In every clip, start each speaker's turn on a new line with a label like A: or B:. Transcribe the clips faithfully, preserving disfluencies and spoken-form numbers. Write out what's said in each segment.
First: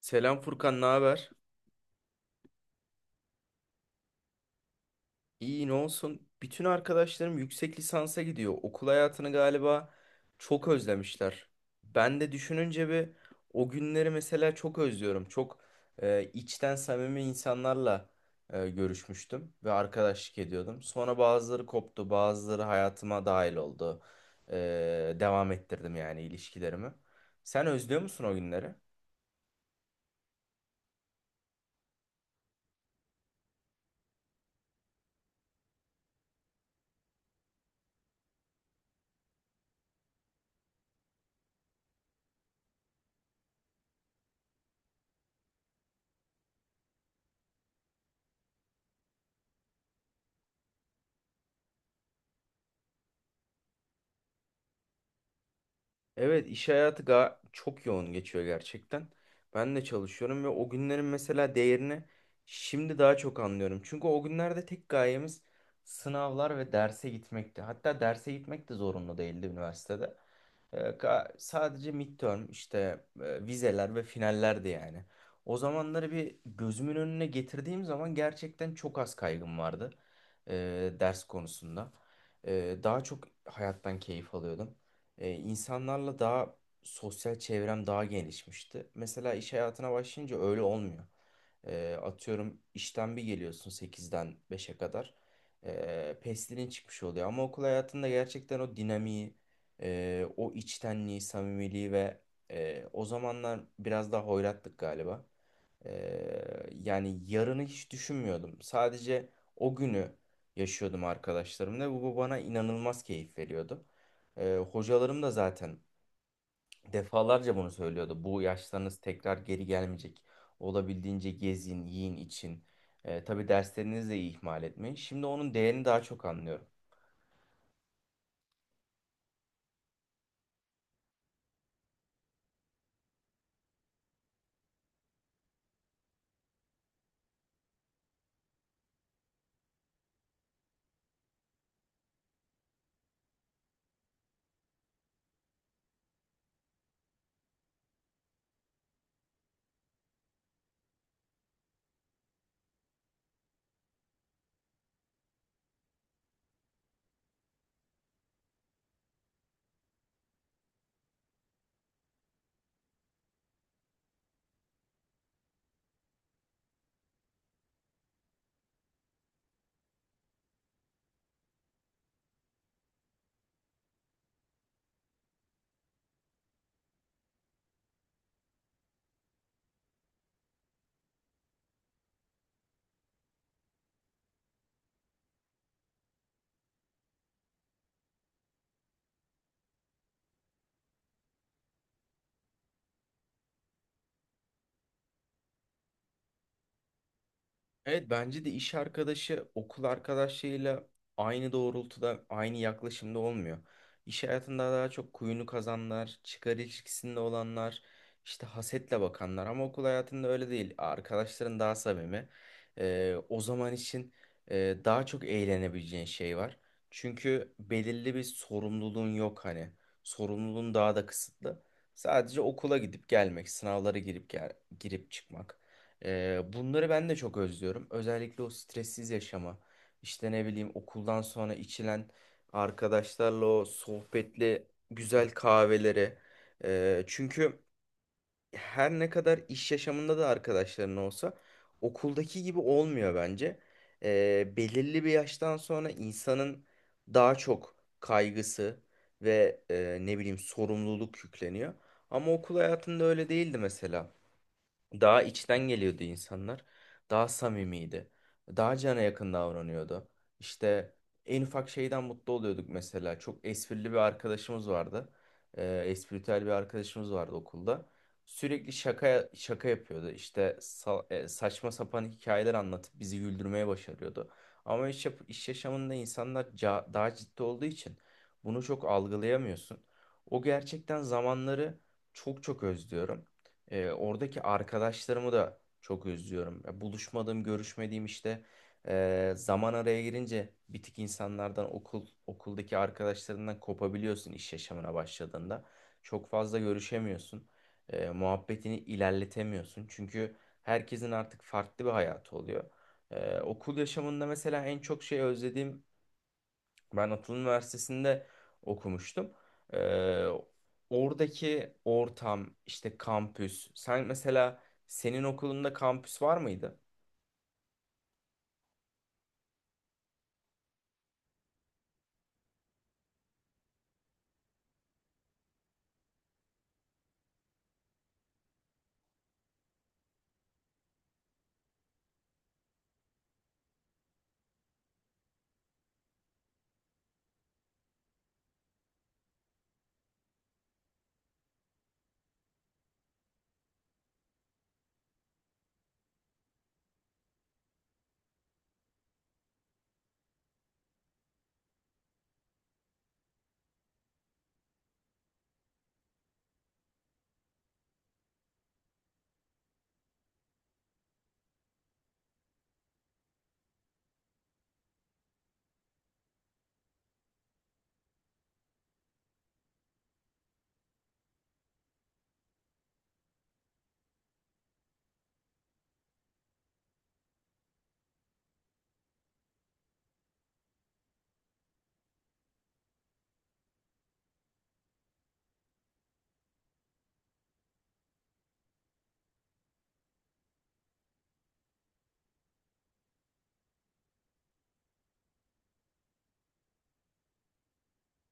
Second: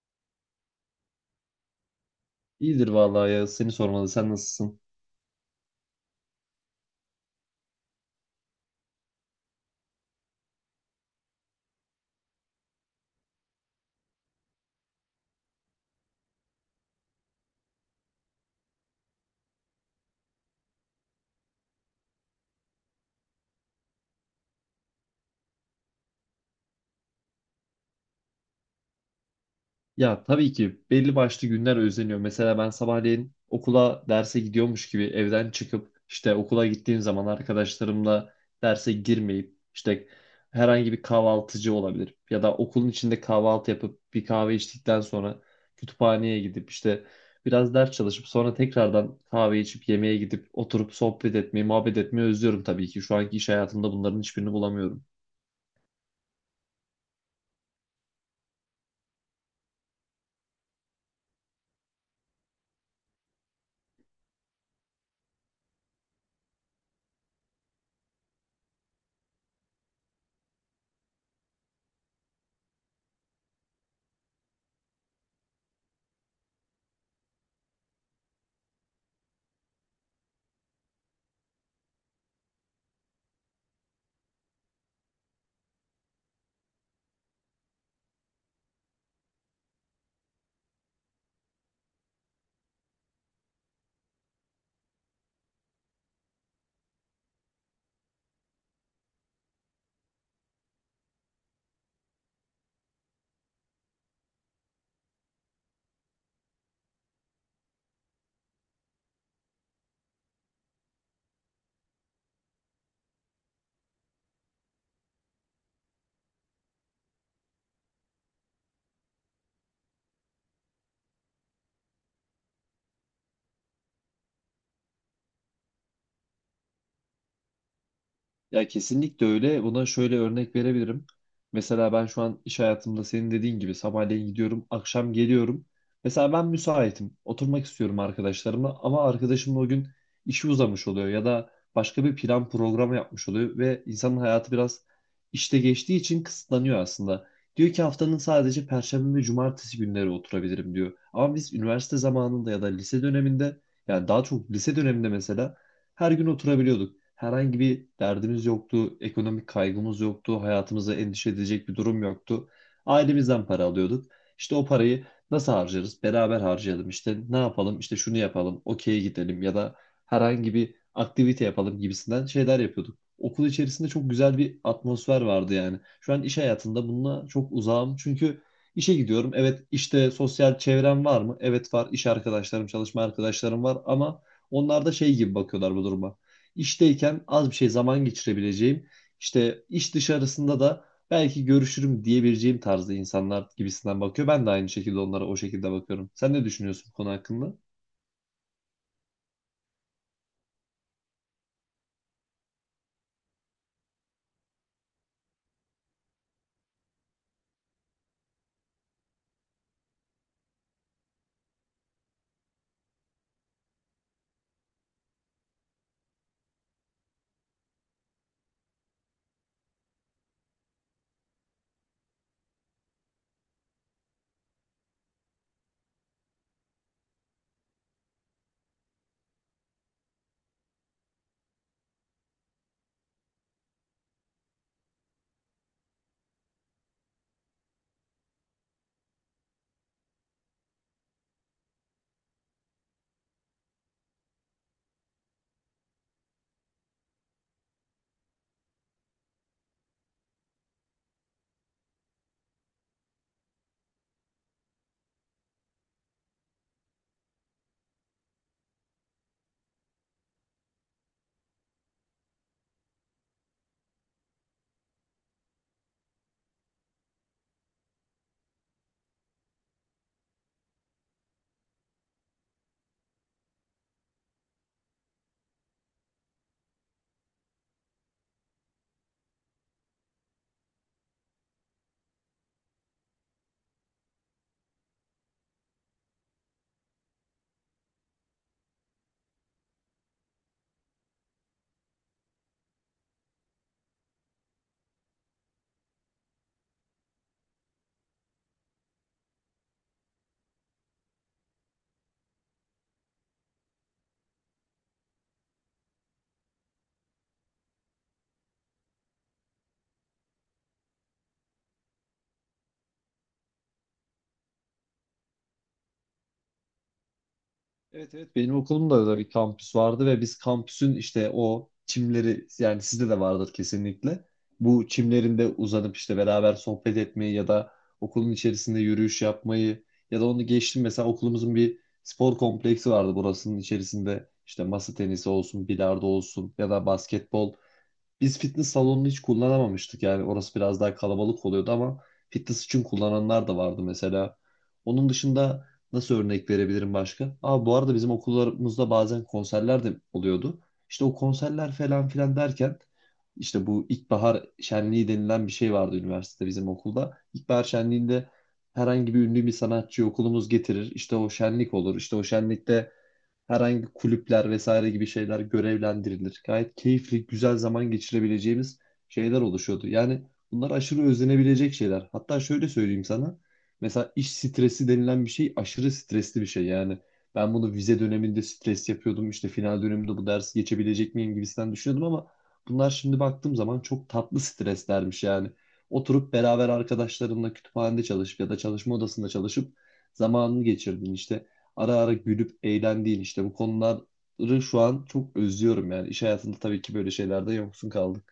A: Selam Furkan, ne haber?
B: İyidir vallahi ya, seni sormalı, sen nasılsın?
A: İyi, ne olsun? Bütün arkadaşlarım yüksek lisansa gidiyor. Okul hayatını galiba çok özlemişler. Ben de düşününce bir o günleri mesela çok özlüyorum. Çok e, içten samimi insanlarla e, görüşmüştüm ve arkadaşlık ediyordum. Sonra bazıları koptu, bazıları hayatıma dahil oldu. E, devam ettirdim yani ilişkilerimi. Sen özlüyor musun o günleri?
B: Ya tabii ki belli başlı günler özleniyor. Mesela ben sabahleyin okula derse gidiyormuş gibi evden çıkıp işte okula gittiğim zaman arkadaşlarımla derse girmeyip işte herhangi bir kahvaltıcı olabilir ya da okulun içinde kahvaltı yapıp bir kahve içtikten sonra kütüphaneye gidip işte biraz ders çalışıp sonra tekrardan kahve içip yemeğe gidip oturup sohbet etmeyi, muhabbet etmeyi özlüyorum tabii ki. Şu anki iş hayatımda bunların hiçbirini bulamıyorum.
A: Evet, iş hayatı ga- çok yoğun geçiyor gerçekten. Ben de çalışıyorum ve o günlerin mesela değerini şimdi daha çok anlıyorum. Çünkü o günlerde tek gayemiz sınavlar ve derse gitmekti. Hatta derse gitmek de zorunlu değildi üniversitede. Ee, ka- sadece midterm işte e, vizeler ve finallerdi yani. O zamanları bir gözümün önüne getirdiğim zaman gerçekten çok az kaygım vardı e, ders konusunda. E, daha çok hayattan keyif alıyordum. E, insanlarla daha sosyal çevrem daha genişmişti. Mesela iş hayatına başlayınca öyle olmuyor. E, atıyorum işten bir geliyorsun sekizden beşe kadar. E, pestilin çıkmış oluyor. Ama okul hayatında gerçekten o dinamiği, e, o içtenliği, samimiliği ve e, o zamanlar biraz daha hoyrattık galiba. Eee, yani yarını hiç düşünmüyordum. Sadece o günü yaşıyordum arkadaşlarımla ve bu bana inanılmaz keyif veriyordu. Eee, hocalarım da zaten defalarca bunu söylüyordu. Bu yaşlarınız tekrar geri gelmeyecek. Olabildiğince gezin, yiyin, için. Eee tabii derslerinizi de ihmal etmeyin. Şimdi onun değerini daha çok anlıyorum.
B: Ya kesinlikle öyle. Buna şöyle örnek verebilirim. Mesela ben şu an iş hayatımda senin dediğin gibi sabahleyin gidiyorum, akşam geliyorum. Mesela ben müsaitim. Oturmak istiyorum arkadaşlarımla ama arkadaşımla o gün işi uzamış oluyor ya da başka bir plan programı yapmış oluyor ve insanın hayatı biraz işte geçtiği için kısıtlanıyor aslında. Diyor ki haftanın sadece perşembe ve cumartesi günleri oturabilirim diyor. Ama biz üniversite zamanında ya da lise döneminde, yani daha çok lise döneminde mesela her gün oturabiliyorduk. Herhangi bir derdimiz yoktu, ekonomik kaygımız yoktu, hayatımıza endişe edecek bir durum yoktu. Ailemizden para alıyorduk. İşte o parayı nasıl harcarız? Beraber harcayalım. İşte ne yapalım? İşte şunu yapalım, okey'e gidelim ya da herhangi bir aktivite yapalım gibisinden şeyler yapıyorduk. Okul içerisinde çok güzel bir atmosfer vardı yani. Şu an iş hayatında bununla çok uzağım çünkü işe gidiyorum. Evet işte, sosyal çevrem var mı? Evet var. İş arkadaşlarım, çalışma arkadaşlarım var ama onlar da şey gibi bakıyorlar bu duruma. İşteyken az bir şey zaman geçirebileceğim, işte iş dışarısında da belki görüşürüm diyebileceğim tarzda insanlar gibisinden bakıyor. Ben de aynı şekilde onlara o şekilde bakıyorum. Sen ne düşünüyorsun bu konu hakkında?
A: Evet, bence de iş arkadaşı okul arkadaşıyla aynı doğrultuda, aynı yaklaşımda olmuyor. İş hayatında daha çok kuyunu kazanlar, çıkar ilişkisinde olanlar, işte hasetle bakanlar ama okul hayatında öyle değil. Arkadaşların daha samimi. Ee, o zaman için e, daha çok eğlenebileceğin şey var. Çünkü belirli bir sorumluluğun yok hani. Sorumluluğun daha da kısıtlı. Sadece okula gidip gelmek, sınavlara girip gel- girip çıkmak. Ee, bunları ben de çok özlüyorum. Özellikle o stressiz yaşama. İşte ne bileyim okuldan sonra içilen arkadaşlarla o sohbetli güzel kahveleri. Ee, çünkü her ne kadar iş yaşamında da arkadaşların olsa okuldaki gibi olmuyor bence. Ee, belirli bir yaştan sonra insanın daha çok kaygısı ve e, ne bileyim sorumluluk yükleniyor. Ama okul hayatında öyle değildi mesela. Daha içten geliyordu insanlar. Daha samimiydi. Daha cana yakın davranıyordu. İşte en ufak şeyden mutlu oluyorduk mesela. Çok esprili bir arkadaşımız vardı. Ee, espritüel bir arkadaşımız vardı okulda. Sürekli şaka şaka yapıyordu. İşte sa- e, saçma sapan hikayeler anlatıp bizi güldürmeye başarıyordu. Ama iş, yap- iş yaşamında insanlar ca- daha ciddi olduğu için bunu çok algılayamıyorsun. O gerçekten zamanları çok çok özlüyorum. E, oradaki arkadaşlarımı da çok özlüyorum. Ya, buluşmadığım, görüşmediğim işte e, zaman araya girince bir tık insanlardan okul okuldaki arkadaşlarından kopabiliyorsun iş yaşamına başladığında. Çok fazla görüşemiyorsun. E, muhabbetini ilerletemiyorsun. Çünkü herkesin artık farklı bir hayatı oluyor. E, okul yaşamında mesela en çok şey özlediğim ben Atıl Üniversitesi'nde okumuştum. Ee, Oradaki ortam, işte kampüs. Sen mesela senin okulunda kampüs var mıydı?
B: Evet evet, benim okulumda da bir kampüs vardı ve biz kampüsün işte o çimleri, yani sizde de vardır kesinlikle. Bu çimlerinde uzanıp işte beraber sohbet etmeyi ya da okulun içerisinde yürüyüş yapmayı ya da onu geçtim mesela okulumuzun bir spor kompleksi vardı, burasının içerisinde işte masa tenisi olsun, bilardo olsun ya da basketbol, biz fitness salonunu hiç kullanamamıştık yani, orası biraz daha kalabalık oluyordu ama fitness için kullananlar da vardı mesela. Onun dışında nasıl örnek verebilirim başka? Aa, bu arada bizim okullarımızda bazen konserler de oluyordu. İşte o konserler falan filan derken işte bu ilkbahar şenliği denilen bir şey vardı üniversitede, bizim okulda. İlkbahar şenliğinde herhangi bir ünlü bir sanatçı okulumuz getirir. İşte o şenlik olur. İşte o şenlikte herhangi kulüpler vesaire gibi şeyler görevlendirilir. Gayet keyifli, güzel zaman geçirebileceğimiz şeyler oluşuyordu. Yani bunlar aşırı özlenebilecek şeyler. Hatta şöyle söyleyeyim sana. Mesela iş stresi denilen bir şey aşırı stresli bir şey. Yani ben bunu vize döneminde stres yapıyordum. İşte final döneminde bu dersi geçebilecek miyim gibisinden düşünüyordum ama bunlar şimdi baktığım zaman çok tatlı streslermiş yani. Oturup beraber arkadaşlarımla kütüphanede çalışıp ya da çalışma odasında çalışıp zamanını geçirdin, işte ara ara gülüp eğlendiğin işte bu konuları şu an çok özlüyorum yani. İş hayatında tabii ki böyle şeylerde yoksun kaldım.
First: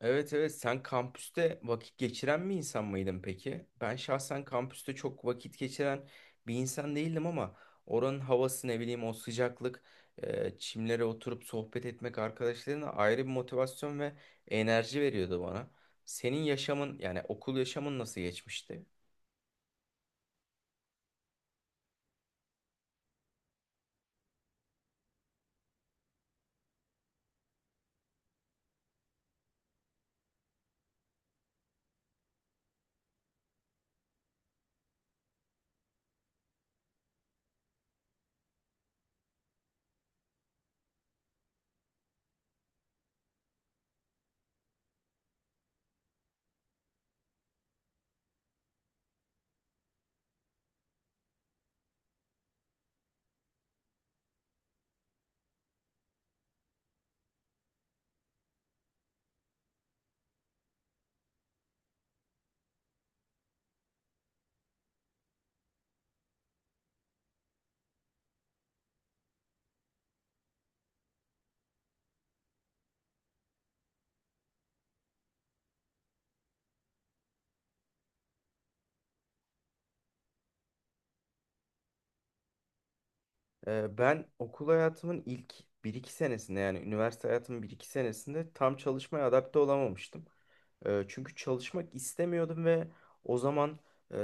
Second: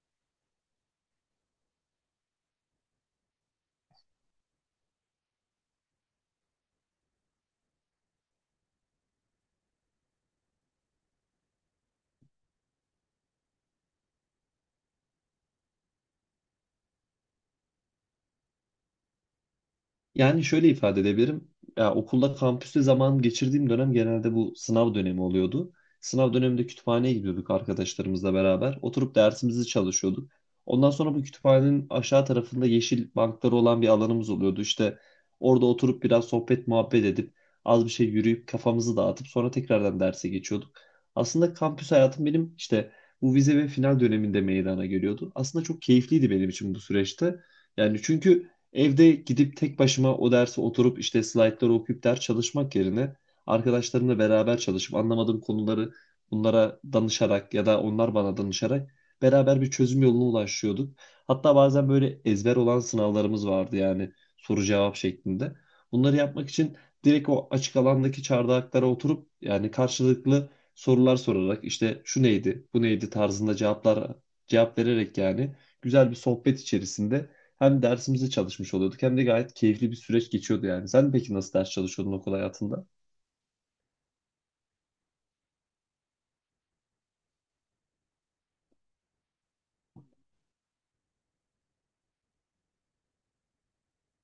A: Evet evet, sen kampüste vakit geçiren bir insan mıydın peki? Ben şahsen kampüste çok vakit geçiren bir insan değildim ama oranın havası ne bileyim o sıcaklık, e, çimlere oturup sohbet etmek arkadaşlarına ayrı bir motivasyon ve enerji veriyordu bana. Senin yaşamın yani okul yaşamın nasıl geçmişti?
B: Yani şöyle ifade edebilirim. Ya okulda, kampüste zaman geçirdiğim dönem genelde bu sınav dönemi oluyordu. Sınav döneminde kütüphaneye gidiyorduk arkadaşlarımızla beraber. Oturup dersimizi çalışıyorduk. Ondan sonra bu kütüphanenin aşağı tarafında yeşil bankları olan bir alanımız oluyordu. İşte orada oturup biraz sohbet muhabbet edip az bir şey yürüyüp kafamızı dağıtıp sonra tekrardan derse geçiyorduk. Aslında kampüs hayatım benim işte bu vize ve final döneminde meydana geliyordu. Aslında çok keyifliydi benim için bu süreçte. Yani çünkü evde gidip tek başıma o dersi oturup işte slaytları okuyup ders çalışmak yerine arkadaşlarımla beraber çalışıp anlamadığım konuları bunlara danışarak ya da onlar bana danışarak beraber bir çözüm yoluna ulaşıyorduk. Hatta bazen böyle ezber olan sınavlarımız vardı, yani soru cevap şeklinde. Bunları yapmak için direkt o açık alandaki çardaklara oturup yani karşılıklı sorular sorarak işte şu neydi, bu neydi tarzında cevaplar, cevap vererek yani güzel bir sohbet içerisinde hem dersimizi çalışmış oluyorduk hem de gayet keyifli bir süreç geçiyordu yani. Sen peki nasıl ders çalışıyordun okul hayatında?
A: Ee, Ben okul hayatımın ilk bir iki senesinde yani üniversite hayatımın bir iki senesinde tam çalışmaya adapte olamamıştım. Ee, Çünkü çalışmak istemiyordum ve o zaman e,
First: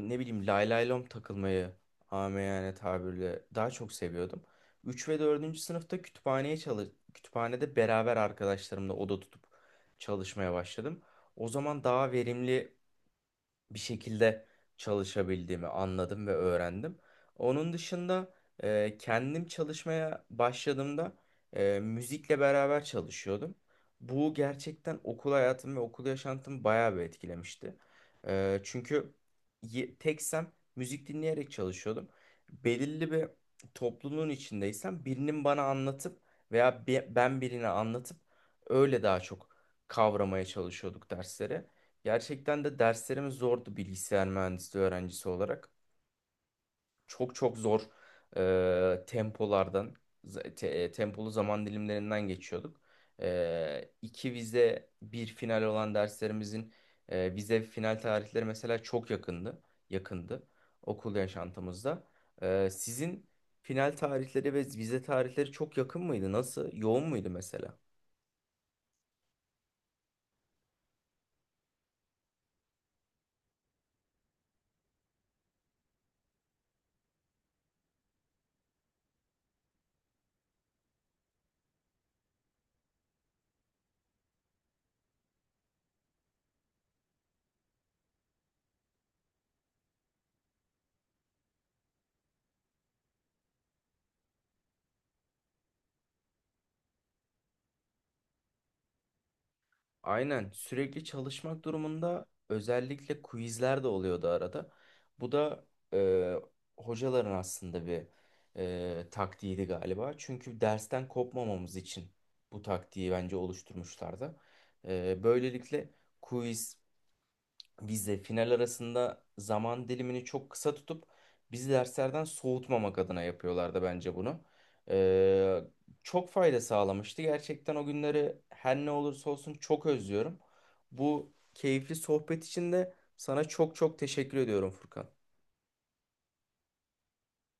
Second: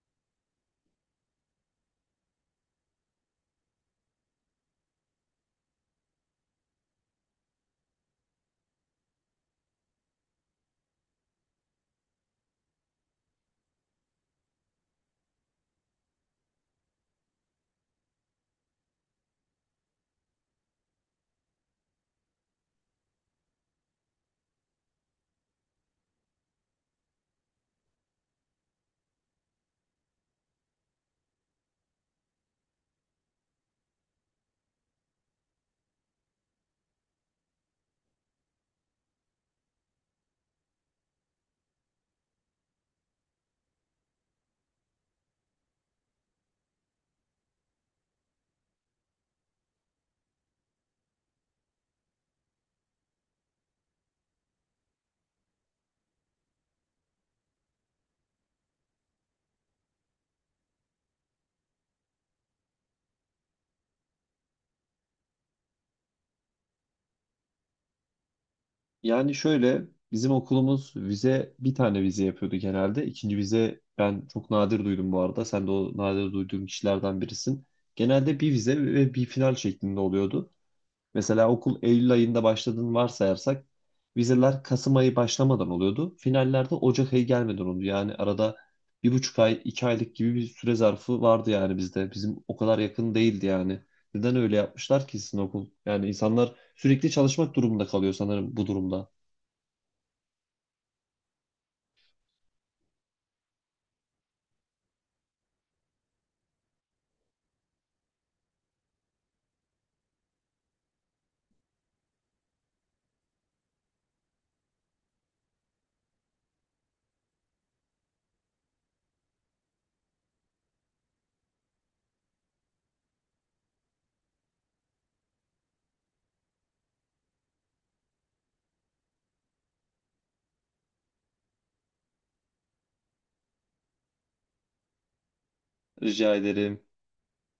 A: ne bileyim lay lay lom takılmayı amiyane tabirle daha çok seviyordum. Üç ve dördüncü sınıfta kütüphaneye çalış kütüphanede beraber arkadaşlarımla oda tutup çalışmaya başladım. O zaman daha verimli bir şekilde çalışabildiğimi anladım ve öğrendim. Onun dışında e, kendim çalışmaya başladığımda e, müzikle beraber çalışıyordum. Bu gerçekten okul hayatım ve okul yaşantımı bayağı bir etkilemişti. E, çünkü ye- teksem müzik dinleyerek çalışıyordum. Belirli bir topluluğun içindeysem birinin bana anlatıp veya bi- ben birine anlatıp öyle daha çok kavramaya çalışıyorduk dersleri. Gerçekten de derslerimiz zordu bilgisayar mühendisliği öğrencisi olarak. Çok çok zor e, tempolardan, z- te- e, tempolu zaman dilimlerinden geçiyorduk. E, iki vize, bir final olan derslerimizin e, vize final tarihleri mesela çok yakındı, yakındı okul yaşantımızda. E, sizin final tarihleri ve vize tarihleri çok yakın mıydı? Nasıl? Yoğun muydu mesela?
B: Yani şöyle, bizim okulumuz vize bir tane vize yapıyordu genelde. İkinci vize ben çok nadir duydum bu arada. Sen de o nadir duyduğum kişilerden birisin. Genelde bir vize ve bir final şeklinde oluyordu. Mesela okul Eylül ayında başladığını varsayarsak vizeler Kasım ayı başlamadan oluyordu. Finallerde Ocak ayı gelmeden oldu. Yani arada bir buçuk ay, iki aylık gibi bir süre zarfı vardı yani bizde. Bizim o kadar yakın değildi yani. Neden öyle yapmışlar ki sizin okul? Yani insanlar sürekli çalışmak durumunda kalıyor sanırım bu durumda.
A: Aynen, sürekli çalışmak durumunda özellikle quizler de oluyordu arada. Bu da e, hocaların aslında bir e, taktiğiydi galiba. Çünkü dersten kopmamamız için bu taktiği bence oluşturmuşlardı. E, böylelikle quiz biz de final arasında zaman dilimini çok kısa tutup bizi derslerden soğutmamak adına yapıyorlardı bence bunu. Ee, Çok fayda sağlamıştı. Gerçekten o günleri her ne olursa olsun çok özlüyorum. Bu keyifli sohbet için de sana çok çok teşekkür ediyorum Furkan.
B: Rica ederim.